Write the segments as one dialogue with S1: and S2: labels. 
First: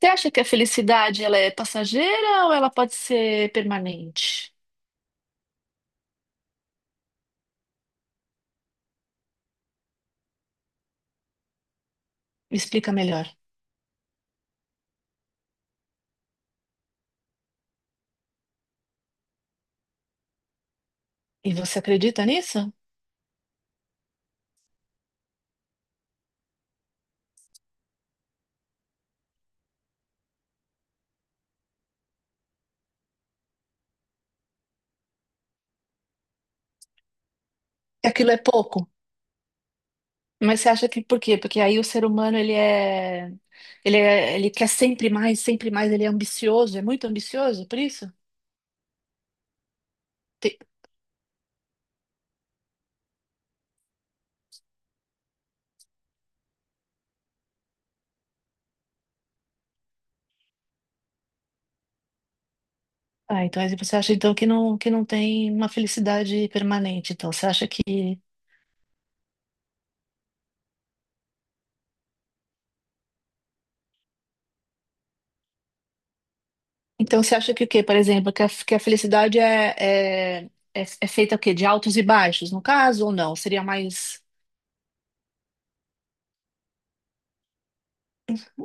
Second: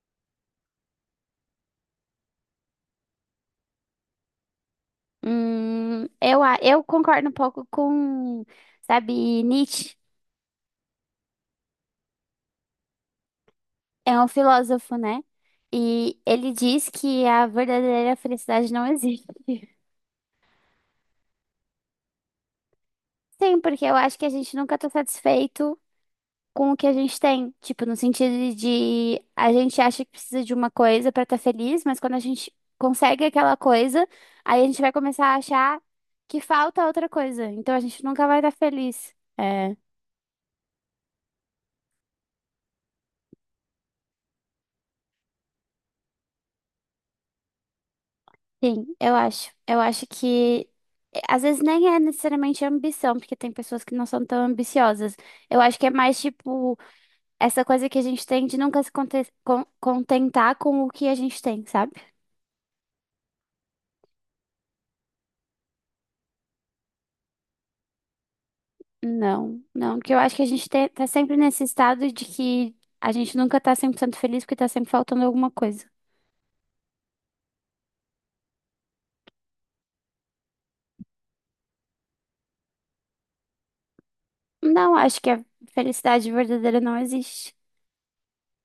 S1: Você acha que a felicidade ela é passageira ou ela pode ser permanente?
S2: Eu concordo um pouco com, sabe, Nietzsche
S1: Me explica melhor.
S2: é um filósofo, né? E ele diz que a verdadeira felicidade não existe.
S1: E você acredita nisso?
S2: Sim, porque eu acho que a gente nunca tá satisfeito com o que a gente tem. Tipo, no sentido de a gente acha que precisa de uma coisa pra estar feliz, mas quando a gente consegue aquela coisa, aí a gente vai começar a achar que falta outra coisa. Então a gente
S1: Que
S2: nunca
S1: aquilo
S2: vai
S1: é
S2: estar
S1: pouco.
S2: feliz. É.
S1: Mas você acha que por quê? Porque aí o ser humano ele ele quer sempre mais, ele é ambicioso, é muito ambicioso, por isso?
S2: Sim, eu acho. Eu acho
S1: Tem-
S2: que às vezes nem é necessariamente ambição, porque tem pessoas que não são tão ambiciosas. Eu acho que é mais tipo essa coisa que a gente tem de nunca se contentar com o que a gente tem, sabe?
S1: Ah, então aí você acha então que não tem uma felicidade permanente.
S2: Não, não, porque eu acho que a gente tá sempre nesse estado de que a gente nunca tá 100% feliz porque tá sempre faltando alguma coisa.
S1: Então você acha que o quê? Por exemplo, que a felicidade é, é feita o quê? De altos e baixos, no caso, ou não? Seria mais.
S2: Não, acho que a felicidade verdadeira não existe.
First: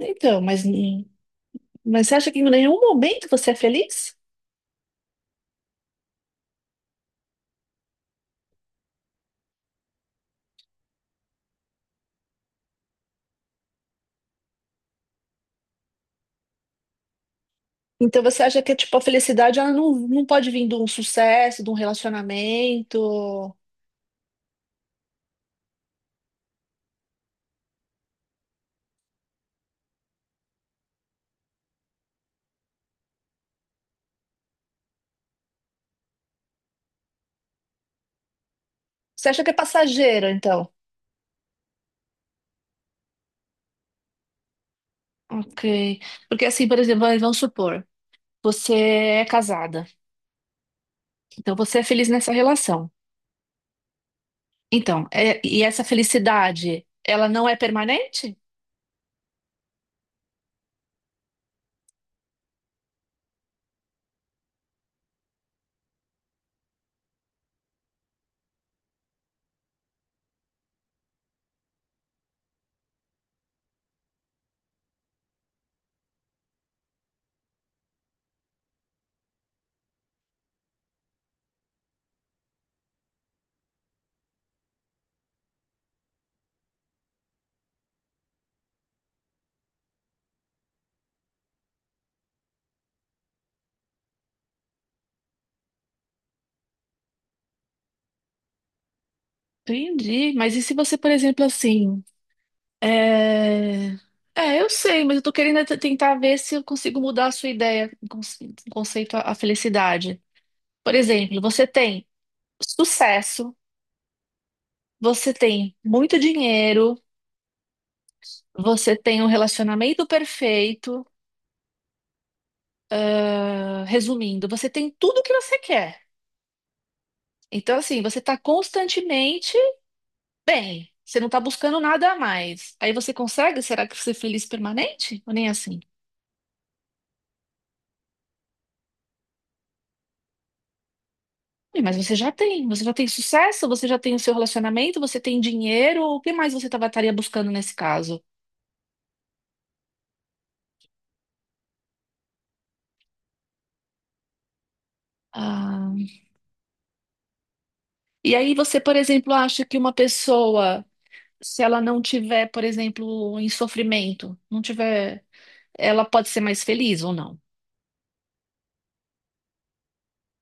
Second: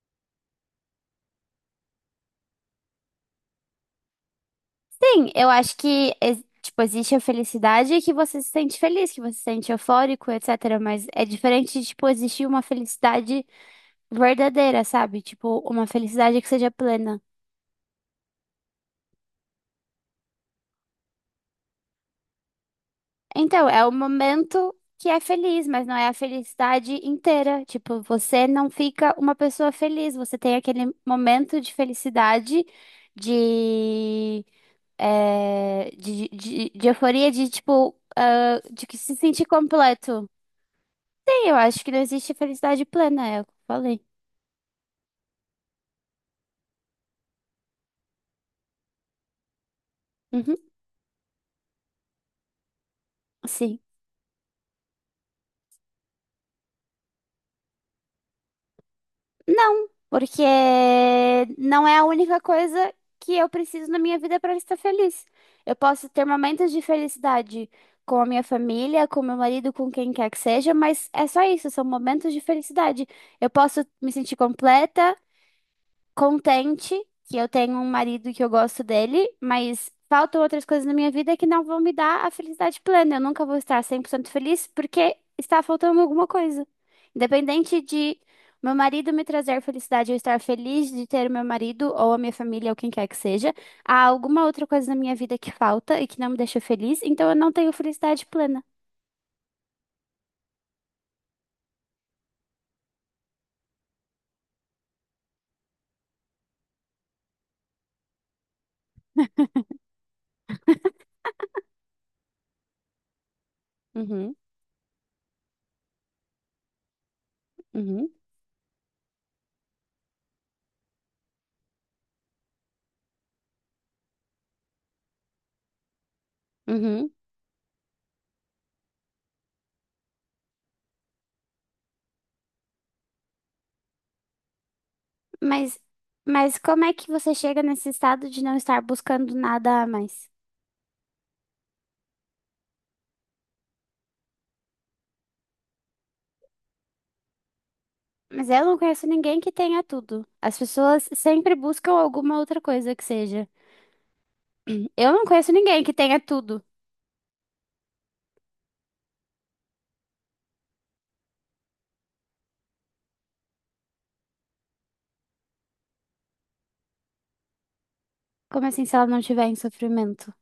S1: Então, mas, n- mas você acha que em nenhum momento você é feliz?
S2: Sim, eu acho que, tipo, existe a felicidade que você se sente feliz, que você se sente eufórico, etc. Mas é diferente de, tipo, existir uma felicidade verdadeira, sabe? Tipo, uma felicidade que seja plena.
S1: Então você acha que tipo, a felicidade ela não pode vir de um sucesso, de um relacionamento?
S2: Então, é o momento que é feliz, mas não é a felicidade inteira. Tipo, você não fica uma pessoa feliz, você tem aquele momento de felicidade, de de euforia, de tipo, ah, de que se
S1: Você acha
S2: sentir
S1: que é
S2: completo.
S1: passageira, então?
S2: Eu acho que não existe felicidade plena, é o que eu falei.
S1: Ok. Porque assim, por exemplo, vamos supor, você é casada,
S2: Uhum,
S1: então você é feliz nessa relação.
S2: sim.
S1: Então, e essa felicidade, ela não é permanente?
S2: Não, porque não é a única coisa que eu preciso na minha vida para estar feliz. Eu posso ter momentos de felicidade com a minha família, com meu marido, com quem quer que seja, mas é só isso, são momentos de felicidade. Eu posso me sentir completa, contente que eu tenho um marido que eu gosto dele, mas faltam outras coisas na minha vida que não vão me dar a felicidade plena. Eu nunca vou estar 100% feliz porque está faltando alguma coisa. Independente de meu marido me trazer felicidade, eu estar feliz de ter o meu marido ou a minha família ou quem quer que seja, há alguma outra coisa na minha vida que falta e que não me deixa feliz, então eu não tenho felicidade plena.
S1: Entendi. Mas e se você, por exemplo, assim, É... é, eu sei, mas eu tô querendo é tentar ver se eu consigo mudar a sua ideia, conceito à felicidade. Por exemplo, você tem sucesso,
S2: Uhum,
S1: você tem muito dinheiro,
S2: uhum,
S1: você tem um relacionamento perfeito. Ah, resumindo, você tem tudo o que você quer.
S2: uhum.
S1: Então, assim, você tá constantemente bem. Você não tá buscando nada a mais. Aí você consegue? Será que ser feliz permanente? Ou nem
S2: Mas,
S1: assim?
S2: mas como é que você chega nesse estado de não estar buscando nada a mais?
S1: Ih, mas você já tem sucesso, você já tem o seu relacionamento, você tem dinheiro, o que mais você tava, estaria buscando nesse caso?
S2: Mas eu não conheço ninguém que tenha tudo. As pessoas sempre buscam alguma outra coisa que seja. Eu não conheço ninguém que
S1: Ah,
S2: tenha tudo.
S1: e aí você, por exemplo, acha que uma pessoa, se ela não tiver, por exemplo, em sofrimento, não tiver, ela pode ser mais feliz ou não?
S2: Como assim, se ela não tiver em sofrimento?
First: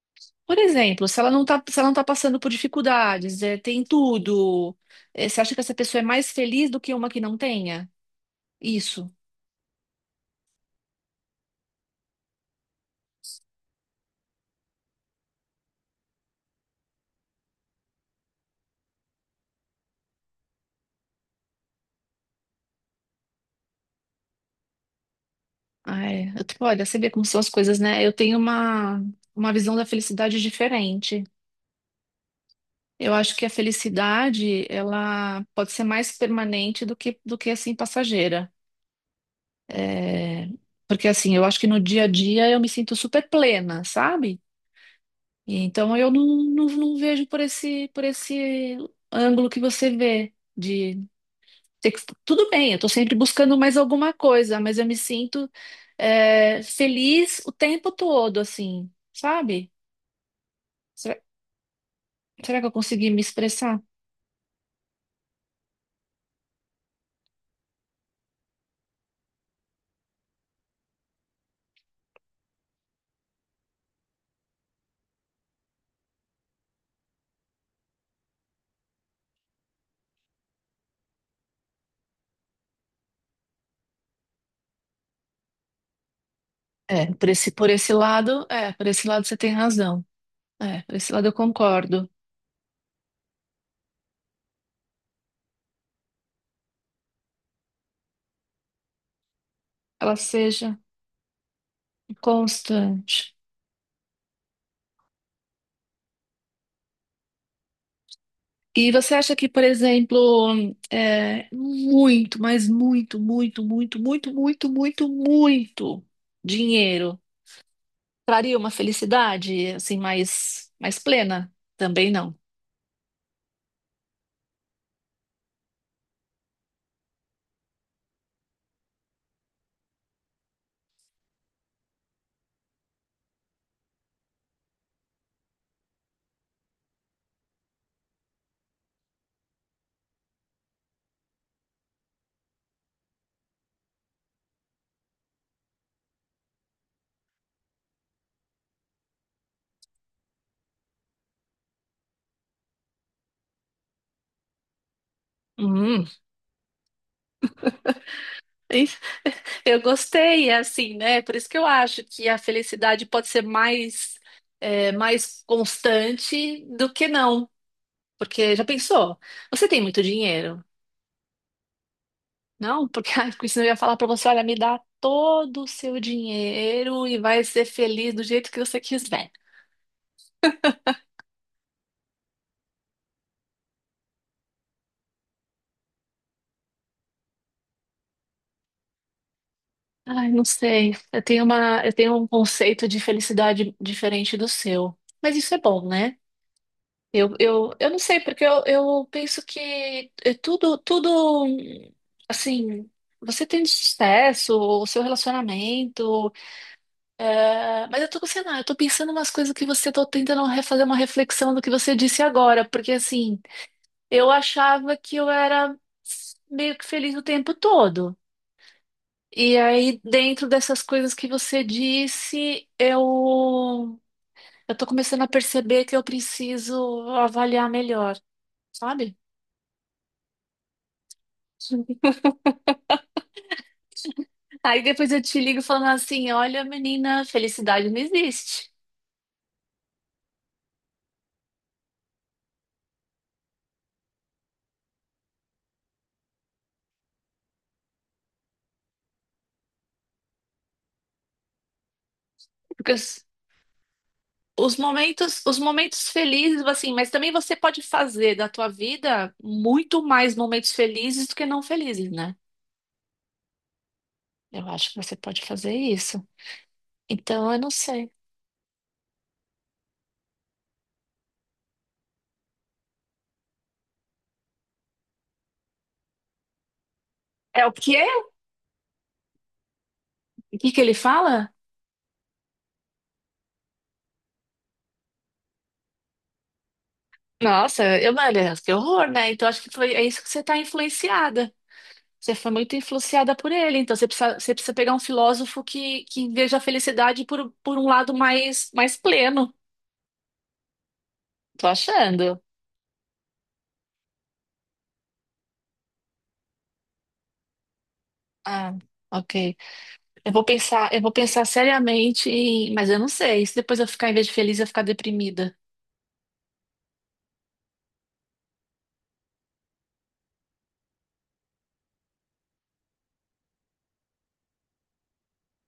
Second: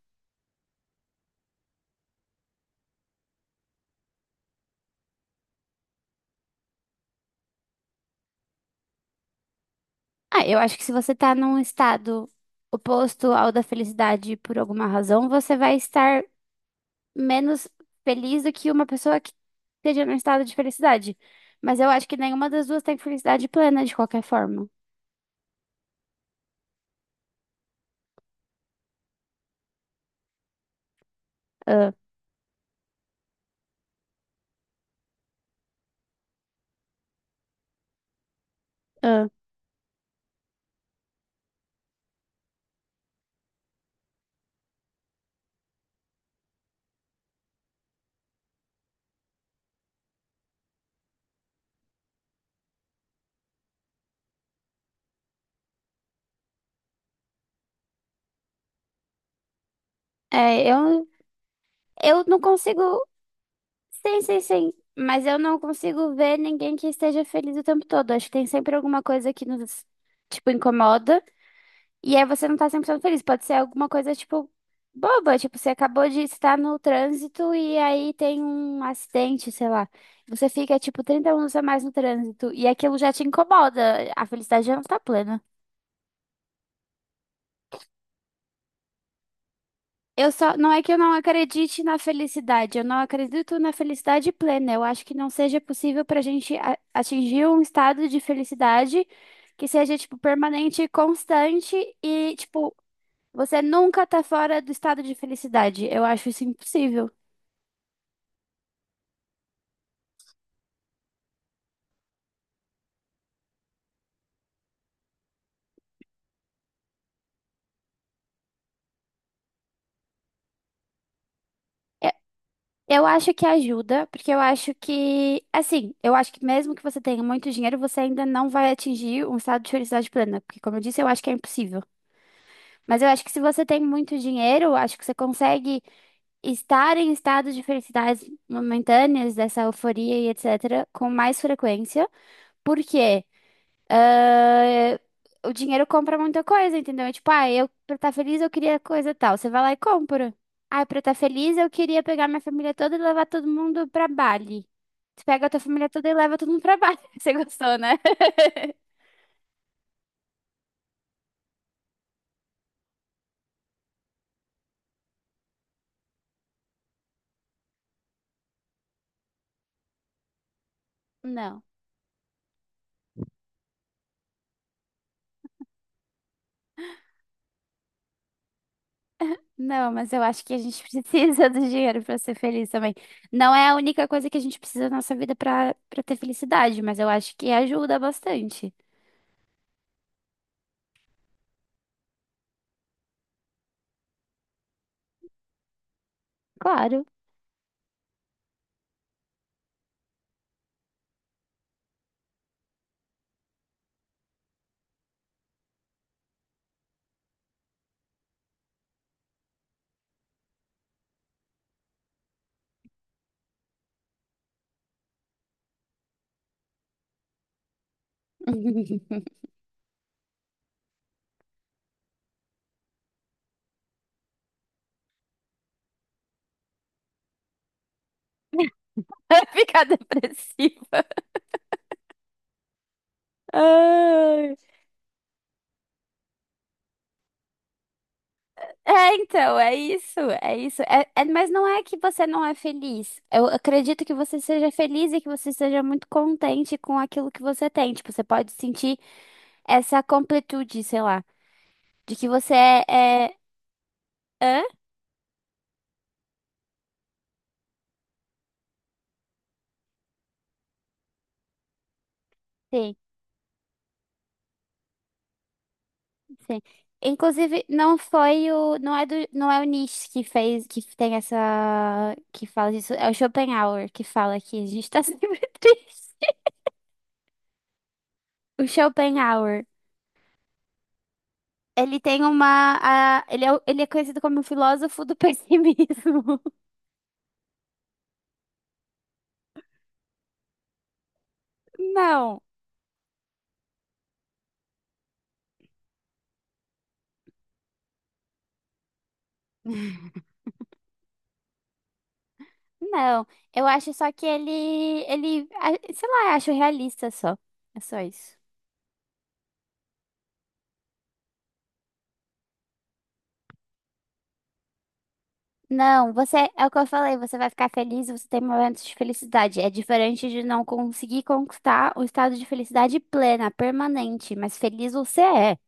S1: Por exemplo, se ela não tá passando por dificuldades, tem tudo, você acha que essa pessoa é mais feliz do que uma que não tenha? Isso.
S2: Ah, eu acho que se você tá num estado oposto ao da felicidade por alguma razão, você vai estar menos feliz do que uma pessoa que esteja num estado de felicidade. Mas eu acho que nenhuma das duas tem felicidade plena de qualquer forma.
S1: Ai, eu, tipo, olha, você vê como são as coisas, né? Uma visão da felicidade diferente.
S2: Ah,
S1: Eu acho que a felicidade, ela pode ser mais permanente do que assim, passageira.
S2: ah.
S1: É, porque, assim, eu acho que no dia a dia eu me sinto super plena, sabe? E então eu não vejo por esse ângulo que você vê, de. Tudo bem, eu tô sempre buscando mais alguma coisa, mas eu me sinto feliz o tempo todo, assim, sabe?
S2: É, eu,
S1: Será,
S2: eu não
S1: será que eu
S2: consigo.
S1: consegui me expressar?
S2: Sim, sim, sim. Mas eu não consigo ver ninguém que esteja feliz o tempo todo. Acho que tem sempre alguma coisa que nos, tipo, incomoda. E aí você não tá 100% feliz. Pode ser alguma coisa, tipo, boba. Tipo, você acabou de estar no trânsito e aí tem um acidente, sei lá. Você fica, tipo, 30 minutos a mais no trânsito. E aquilo já te incomoda. A felicidade já não tá plena.
S1: É, por esse lado, é, por esse lado você tem razão.
S2: Eu só, não é
S1: É,
S2: que
S1: por
S2: eu não
S1: esse lado eu
S2: acredite na
S1: concordo.
S2: felicidade, eu não acredito na felicidade plena. Eu acho que não seja possível para a gente atingir um estado de felicidade que seja,
S1: Ela
S2: tipo,
S1: seja
S2: permanente, constante e, tipo,
S1: constante.
S2: você nunca tá fora do estado de felicidade. Eu acho isso impossível.
S1: E você acha que, por exemplo, é, muito, mas muito, muito, muito, muito, muito, muito, muito dinheiro traria uma felicidade assim mais plena?
S2: Eu,
S1: Também não.
S2: eu acho que ajuda, porque eu acho que, assim, eu acho que mesmo que você tenha muito dinheiro, você ainda não vai atingir um estado de felicidade plena, porque, como eu disse, eu acho que é impossível. Mas eu acho que se você tem muito dinheiro, eu acho que você consegue estar em estados de felicidades momentâneas, dessa euforia e etc., com mais frequência, porque ah, o dinheiro compra muita coisa, entendeu? Tipo, ah, eu pra estar feliz eu queria coisa tal. Você vai lá e compra. Ah, pra estar feliz eu queria pegar minha família toda e levar todo mundo pra Bali. Tu pega a tua família
S1: Hum,
S2: toda e leva todo mundo pra Bali. Você gostou, né?
S1: isso- eu gostei, é assim, né? Por isso que eu acho que a felicidade pode ser é, mais constante do que não. Porque já pensou? Você tem muito dinheiro.
S2: Não.
S1: Não, porque ai, porque senão eu ia falar pra você, olha, me dá todo o seu dinheiro e vai ser feliz do jeito que você quiser.
S2: Não, mas eu acho que a gente precisa do dinheiro para ser feliz também. Não é a única coisa que a gente precisa na nossa vida para ter felicidade, mas eu acho que ajuda bastante.
S1: Ai, não sei. Eu tenho um conceito de felicidade diferente do seu. Mas isso é bom, né?
S2: Claro.
S1: Eu não sei, porque eu penso que é tudo, tudo, assim, você tem sucesso, o seu relacionamento, é, mas eu tô, sei lá, eu tô pensando umas coisas que você tô tentando refazer uma reflexão do que você disse agora, porque assim, eu achava que eu era meio que feliz o tempo todo. E aí, dentro dessas coisas que você disse, eu tô começando a perceber que eu preciso avaliar melhor, sabe?
S2: Ficar depressiva. Ai.
S1: Aí depois eu te ligo falando assim, olha, menina, felicidade não existe.
S2: É, então, é isso, é isso. Mas não é que você não é feliz. Eu acredito que você seja feliz e que você seja muito contente com aquilo que você tem. Tipo, você pode sentir essa completude, sei lá, de que você é...
S1: Porque
S2: é... Hã?
S1: os momentos felizes, assim, mas também você pode fazer da tua vida muito mais momentos felizes do que não felizes, né?
S2: Sim.
S1: Eu acho que você pode fazer isso.
S2: Sim.
S1: Então, eu
S2: Inclusive,
S1: não
S2: não
S1: sei.
S2: foi o. Não é, não é o Nietzsche que fez, que tem essa. Que fala disso. É o Schopenhauer que fala que a gente tá sempre triste.
S1: É o quê?
S2: O Schopenhauer.
S1: O que que ele fala?
S2: Ele tem uma. A- ele, é, o- ele é conhecido como o filósofo do pessimismo.
S1: Nossa, eu, mano, que horror, né? Então, acho que foi, é isso que você tá influenciada. Você
S2: Não,
S1: foi muito influenciada por ele. Então, você precisa pegar um filósofo que veja a felicidade por um lado mais pleno. Tô achando.
S2: não. Eu acho só que ele. Sei lá, eu acho realista só. É só isso.
S1: Ah, ok. Eu vou pensar seriamente, mas eu não sei. E se depois eu ficar, em vez de feliz, eu ficar deprimida.
S2: Não, você, é o que eu falei, você vai ficar feliz, você tem momentos de felicidade. É diferente de não conseguir conquistar o estado de felicidade plena, permanente, mas feliz você é.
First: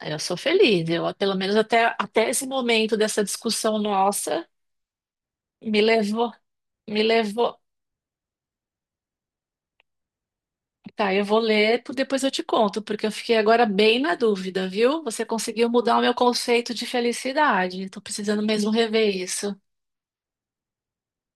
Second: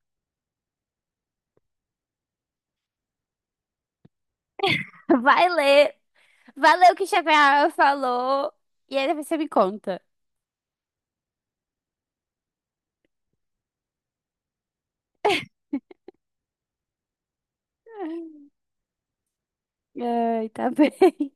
S1: Eu sou feliz. Eu, pelo menos até esse momento dessa discussão nossa,
S2: Vai
S1: me
S2: ler,
S1: levou.
S2: vai ler o
S1: Me
S2: que
S1: levou.
S2: Schopenhauer falou e aí depois você me conta.
S1: Tá, eu vou ler, depois eu te conto, porque eu fiquei agora bem na dúvida, viu? Você conseguiu mudar o meu conceito de felicidade. Tô precisando mesmo rever isso.
S2: Ai, tá bem.